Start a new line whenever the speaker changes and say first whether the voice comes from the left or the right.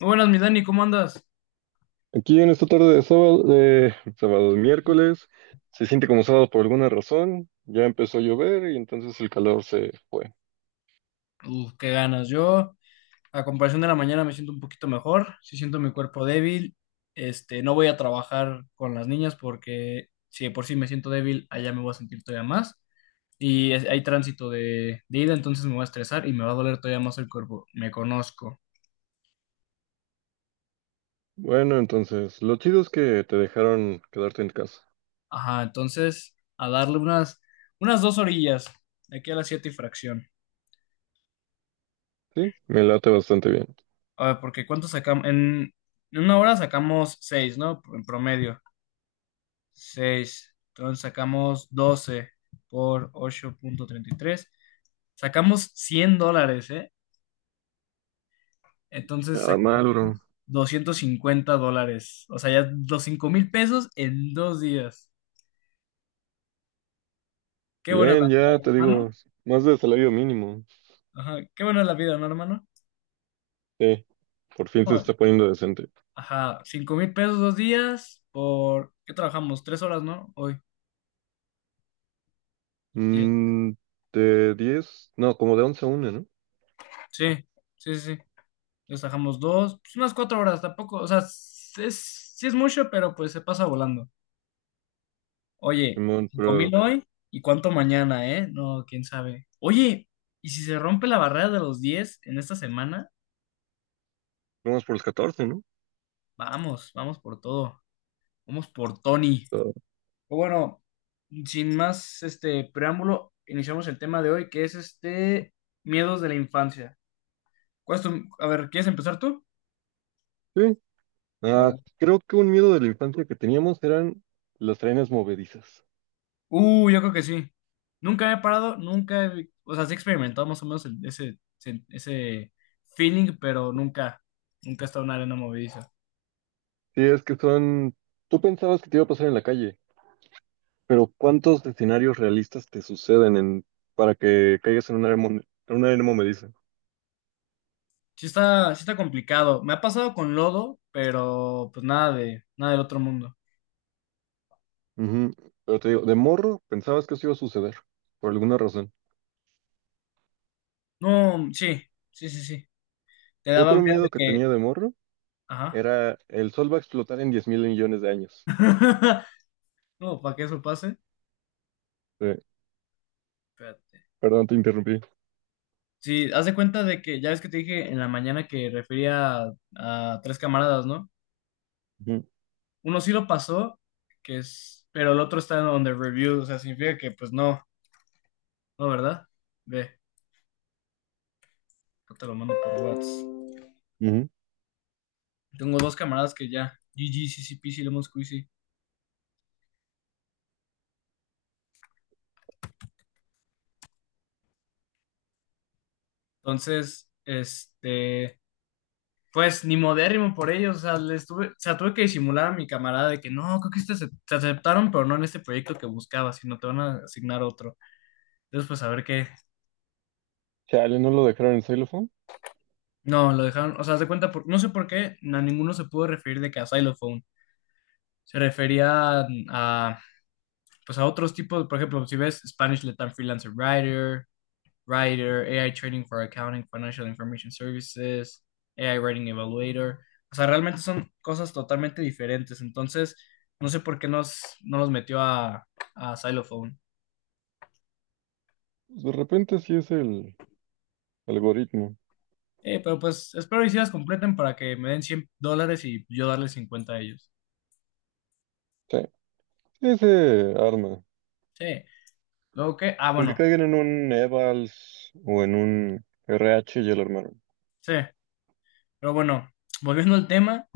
left: Muy buenas, mi Dani, ¿cómo andas?
right: Aquí en esta tarde de sábado, miércoles, se siente como sábado por alguna razón. Ya empezó a llover y entonces el calor se fue.
left: Uf, qué ganas. Yo, a comparación de la mañana, me siento un poquito mejor. Sí siento mi cuerpo débil. No voy a trabajar con las niñas porque si de por sí me siento débil, allá me voy a sentir todavía más. Hay tránsito de ida, entonces me voy a estresar y me va a doler todavía más el cuerpo. Me conozco.
right: Bueno, entonces, lo chido es que te dejaron quedarte en casa.
left: Ajá, entonces, a darle unas dos orillas, de aquí a las 7 y fracción.
right: Sí, me late bastante bien.
left: A ver, porque ¿cuánto sacamos? En una hora sacamos 6, ¿no? En promedio. 6, Entonces sacamos 12 por 8.33. Sacamos $100, ¿eh? Entonces
right: Nada
left: sacamos
right: mal, bro.
left: $250. O sea, ya los $5,000 en 2 días. Qué buena es la
right: Bien,
left: vida,
right: ya te
left: ¿no,
right: digo,
left: hermano?
right: más de salario mínimo.
left: Ajá, qué buena es la vida, ¿no, hermano?
right: Sí, por fin se
left: No,
right: está poniendo decente.
left: ajá, $5,000 2 días por... ¿Qué trabajamos? 3 horas, ¿no? Hoy. Ya.
right: Mm, de 10, no, como de 11 a 1, ¿no?
left: Sí, sí, sí, sí. Entonces trabajamos dos, pues unas 4 horas tampoco. O sea, sí es mucho, pero pues se pasa volando. Oye,
right: Simón,
left: cinco
right: pero
left: mil hoy y cuánto mañana, ¿eh? No, quién sabe. Oye, ¿y si se rompe la barrera de los 10 en esta semana?
right: vamos por los 14, ¿no?
left: Vamos, vamos por todo. Vamos por Tony.
right: Está-
left: Pero bueno, sin más preámbulo, iniciamos el tema de hoy, que es este: miedos de la infancia. A ver, ¿quieres empezar tú?
right: Sí,
left: A
right: ah,
left: ver.
right: creo que un miedo de la infancia que teníamos eran las trenes movedizas.
left: Yo creo que sí. Nunca he parado, nunca he... O sea, sí he experimentado más o menos ese feeling, pero nunca he estado en una arena movediza.
right: Sí, es que son. Tú pensabas que te iba a pasar en la calle, pero ¿cuántos escenarios realistas te suceden en, para que caigas en una, en una arena movediza?
left: Sí está complicado. Me ha pasado con lodo, pero pues nada del otro mundo.
right: Ujú. Pero te digo, de morro pensabas que eso iba a suceder, por alguna razón.
left: No, sí, sí, sí, sí. Te daba
right: Otro
left: miedo de
right: miedo que
left: que,
right: tenía de morro
left: ajá.
right: era el sol va a explotar en 10,000 millones de años.
left: No, para que eso pase.
right: Sí,
left: Espérate.
right: perdón, te interrumpí.
left: Sí, haz de cuenta de que ya ves que te dije en la mañana que refería a 3 camaradas, ¿no?
right: Ujú,
left: Uno sí lo pasó, que es, pero el otro está on the review, o sea, significa que pues no, no, ¿verdad? Ve, yo te lo mando por WhatsApp.
right: ujú.
left: Tengo 2 camaradas que ya, g g c CCP, sí, Lemon Squeezy. Entonces, pues ni modérrimo por ellos, o sea, les tuve, o sea, tuve que disimular a mi camarada de que no, creo que te aceptaron, pero no en este proyecto que buscaba, sino te van a asignar otro. Entonces, pues a ver qué.
right: Chale, no lo dejaron en Xylophone.
left: No, lo dejaron, o sea, haz de cuenta, no sé por qué, a ninguno se pudo referir de que a Xylophone. Se refería a, pues a otros tipos, por ejemplo, si ves Spanish Letter Freelancer Writer, AI Trading for Accounting, Financial Information Services, AI Writing Evaluator. O sea, realmente son cosas totalmente diferentes. Entonces, no sé por qué no los metió a Xylophone.
right: Pues, de repente sí es el algoritmo.
left: Pero pues espero y si las completen para que me den $100 y yo darles 50 a ellos.
right: Sí. Ese arma.
left: Sí. Luego que, ah,
right: Aunque
left: bueno,
right: caigan en un Evals o en un RH, ya lo armaron.
left: sí. Pero bueno, volviendo al tema,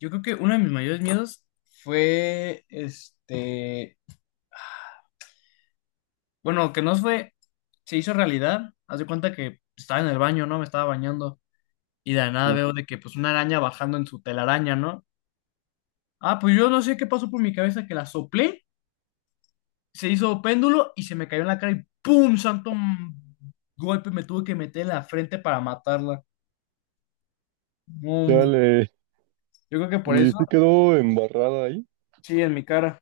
left: yo creo que uno de mis mayores miedos fue bueno, que no fue, se hizo realidad. Haz de cuenta que estaba en el baño, ¿no? Me estaba bañando y de la nada
right: Mm.
left: veo de que pues una araña bajando en su telaraña, ¿no? Ah, pues yo no sé qué pasó por mi cabeza que la soplé, se hizo péndulo y se me cayó en la cara y ¡pum! Golpe me tuve que meter en la frente para matarla. Mm.
right: Dale.
left: Yo creo que por
right: Y
left: eso,
right: se quedó embarrada ahí.
left: sí, en mi cara.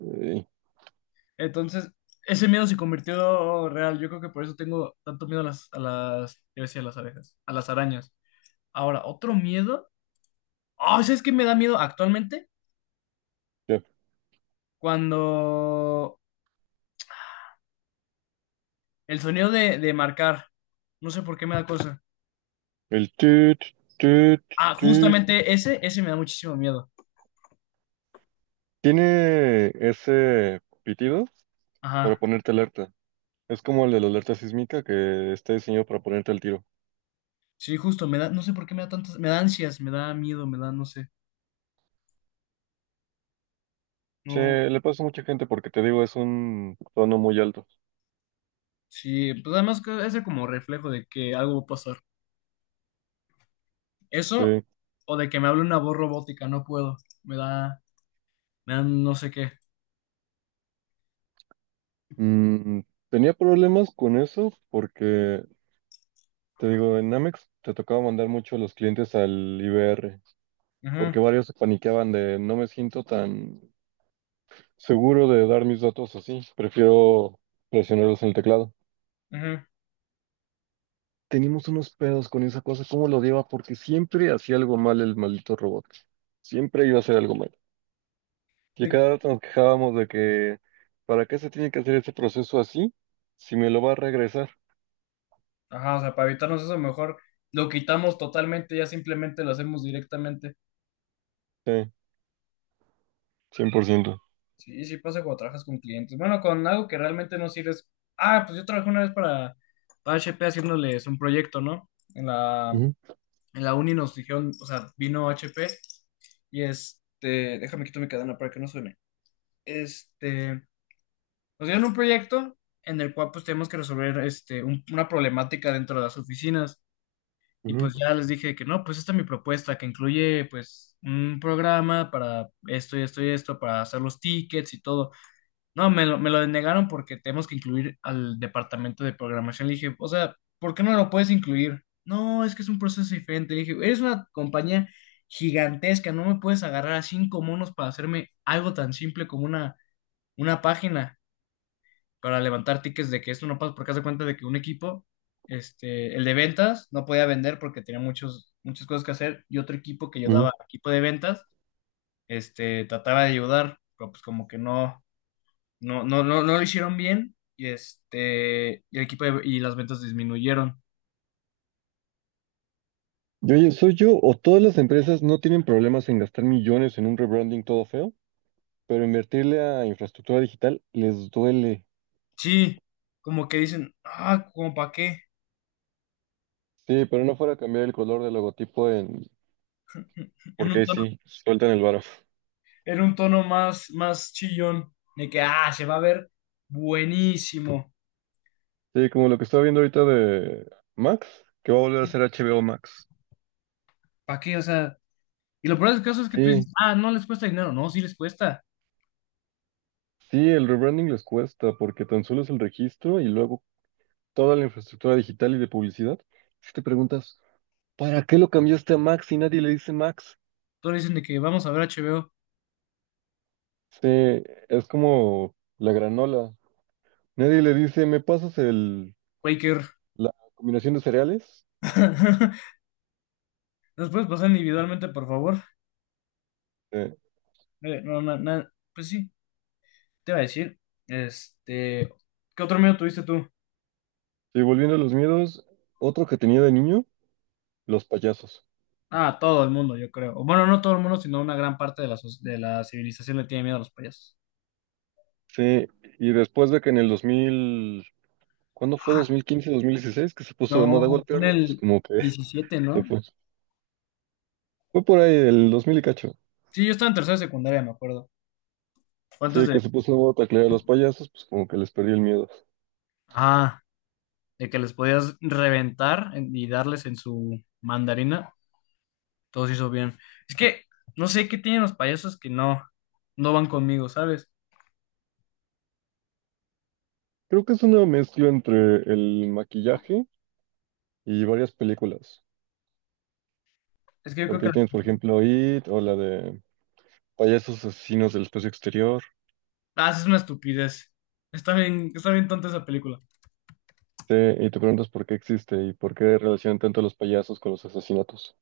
right: Eh,
left: Entonces, ese miedo se convirtió real. Yo creo que por eso tengo tanto miedo a las, yo decía, a las abejas, a las arañas. Ahora, otro miedo. Oh, ¿sabes qué me da miedo actualmente?
right: ya.
left: Cuando el sonido de marcar, no sé por qué me da cosa.
right: El tut, tut,
left: Ah,
right: tut.
left: justamente ese me da muchísimo miedo.
right: Tiene ese pitido para
left: Ajá.
right: ponerte alerta. Es como el de la alerta sísmica que está diseñado para ponerte al tiro.
left: Sí, justo, me da, no sé por qué me da tantas, me da ansias, me da miedo, me da, no sé. No,
right: Se le pasa a mucha gente porque te digo, es un tono muy alto.
left: sí, pues además que ese como reflejo de que algo va a pasar. Eso,
right: Sí.
left: o de que me hable una voz robótica, no puedo. Me da, me da no sé qué.
right: Mm, tenía problemas con eso porque te digo, en Amex te tocaba mandar mucho a los clientes al IBR,
left: Ajá,
right: porque varios se paniqueaban de no me siento tan seguro de dar mis datos así, prefiero presionarlos en el teclado.
left: ajá.
right: Teníamos unos pedos con esa cosa, cómo lo lleva, porque siempre hacía algo mal el maldito robot. Siempre iba a hacer algo mal. Y a
left: De que-
right: cada rato nos quejábamos de que, ¿para qué se tiene que hacer ese proceso así si me lo va a regresar?
left: ajá, o sea, para evitarnos eso mejor lo quitamos totalmente, ya simplemente lo hacemos directamente.
right: Sí, 100%.
left: Sí, sí pasa cuando trabajas con clientes. Bueno, con algo que realmente no sirves. Ah, pues yo trabajé una vez para HP haciéndoles un proyecto, ¿no?
right: Ujú,
left: En la uni nos dijeron, o sea, vino HP y déjame quito mi cadena para que no suene. Este, nos dieron un proyecto en el cual pues tenemos que resolver este, una problemática dentro de las oficinas. Y
right: ujú,
left: pues ya les dije que no, pues esta es mi propuesta, que incluye pues un programa para esto y esto y esto, para hacer los tickets y todo. No, me lo denegaron porque tenemos que incluir al departamento de programación. Le dije, o sea, ¿por qué no lo puedes incluir? No, es que es un proceso diferente. Le dije, eres una compañía gigantesca, no me puedes agarrar a 5 monos para hacerme algo tan simple como una página para levantar tickets de que esto no pasa, porque haz de cuenta de que un equipo, este, el de ventas, no podía vender porque tenía muchas cosas que hacer, y otro equipo que
right: ujú.
left: ayudaba, equipo de ventas, este, trataba de ayudar, pero pues como que no. No, no, no, no lo hicieron bien y este, y las ventas disminuyeron.
right: ¿Soy yo o todas las empresas no tienen problemas en gastar millones en un rebranding todo feo, pero invertirle a infraestructura digital les duele?
left: Sí, como que dicen, ah, como para qué,
right: Sí, pero no fuera a cambiar el color del logotipo en.
left: en
right: Porque
left: un
right: ahí
left: tono,
right: sí, sueltan el varo.
left: en un tono más, más chillón, de que, ah, se va a ver buenísimo,
right: Sí, como lo que estaba viendo ahorita de Max, que va a volver a ser HBO Max.
left: ¿para qué? O sea, y lo peor del caso es que tú
right: Sí,
left: dices, ah, no les cuesta dinero, no, sí les cuesta.
right: sí, el rebranding les cuesta porque tan solo es el registro y luego toda la infraestructura digital y de publicidad. Si te preguntas, ¿para qué lo cambiaste a Max si nadie le dice Max?
left: Todos dicen de que vamos a ver HBO,
right: Sí, es como la granola. Nadie le dice, ¿me pasas el,
left: Quaker.
right: la combinación de cereales?
left: ¿Nos puedes pasar individualmente, por favor?
right: Eh,
left: No, no, no, pues sí, te iba a decir, este, ¿qué otro miedo tuviste tú?
right: y volviendo a los miedos, otro que tenía de niño, los payasos.
left: Ah, todo el mundo, yo creo. O bueno, no todo el mundo, sino una gran parte de de la civilización le tiene miedo a los payasos.
right: Sí, y después de que en el 2000, ¿cuándo fue?
left: Ah,
right: ¿2015, 2016? Que se puso de moda
left: no, fue en
right: golpearlos, pues
left: el
right: como que
left: diecisiete,
right: se
left: ¿no?
right: fue. Fue por ahí, el 2000 y cacho.
left: Sí, yo estaba en tercera secundaria, me acuerdo. Fue antes
right: Sí,
left: de...
right: que se puso de moda taclear a los payasos, pues como que les perdí el miedo.
left: Ah, de que les podías reventar y darles en su mandarina. Todo se hizo bien. Es que no sé qué tienen los payasos que no, no van conmigo, ¿sabes?
right: Creo que es una mezcla entre el maquillaje y varias películas.
left: Es que yo creo
right: Porque
left: que...
right: ahí tienes, por ejemplo, IT o la de payasos asesinos del espacio exterior.
left: Ah, es una estupidez. Está bien tonta esa película.
right: Sí, y te preguntas por qué existe y por qué relacionan tanto los payasos con los asesinatos.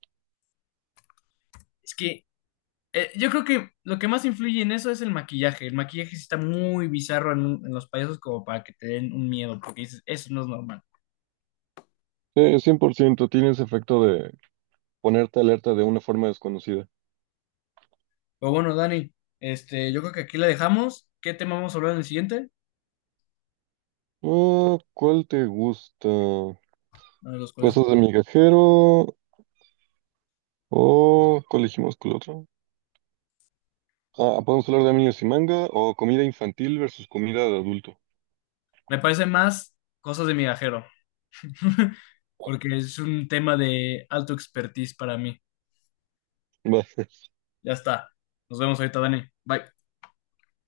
left: Es que eh, yo creo que lo que más influye en eso es el maquillaje. El maquillaje sí está muy bizarro en, en los payasos como para que te den un miedo, porque dices, eso no es normal.
right: Sí, 100%. Tiene ese efecto de ponerte alerta de una forma desconocida.
left: Pero bueno, Dani, yo creo que aquí la dejamos. ¿Qué tema vamos a hablar en el siguiente?
right: Ah, ¿cuál te gusta?
left: Uno de los cuales
right: ¿Cosas de migajero o cuál elegimos con el otro? Ah, podemos hablar de animes y manga o comida infantil versus comida de adulto.
left: me parece más cosas de migajero, porque es un tema de alto expertise para mí.
right: Va.
left: Ya está. Nos vemos ahorita, Dani. Bye.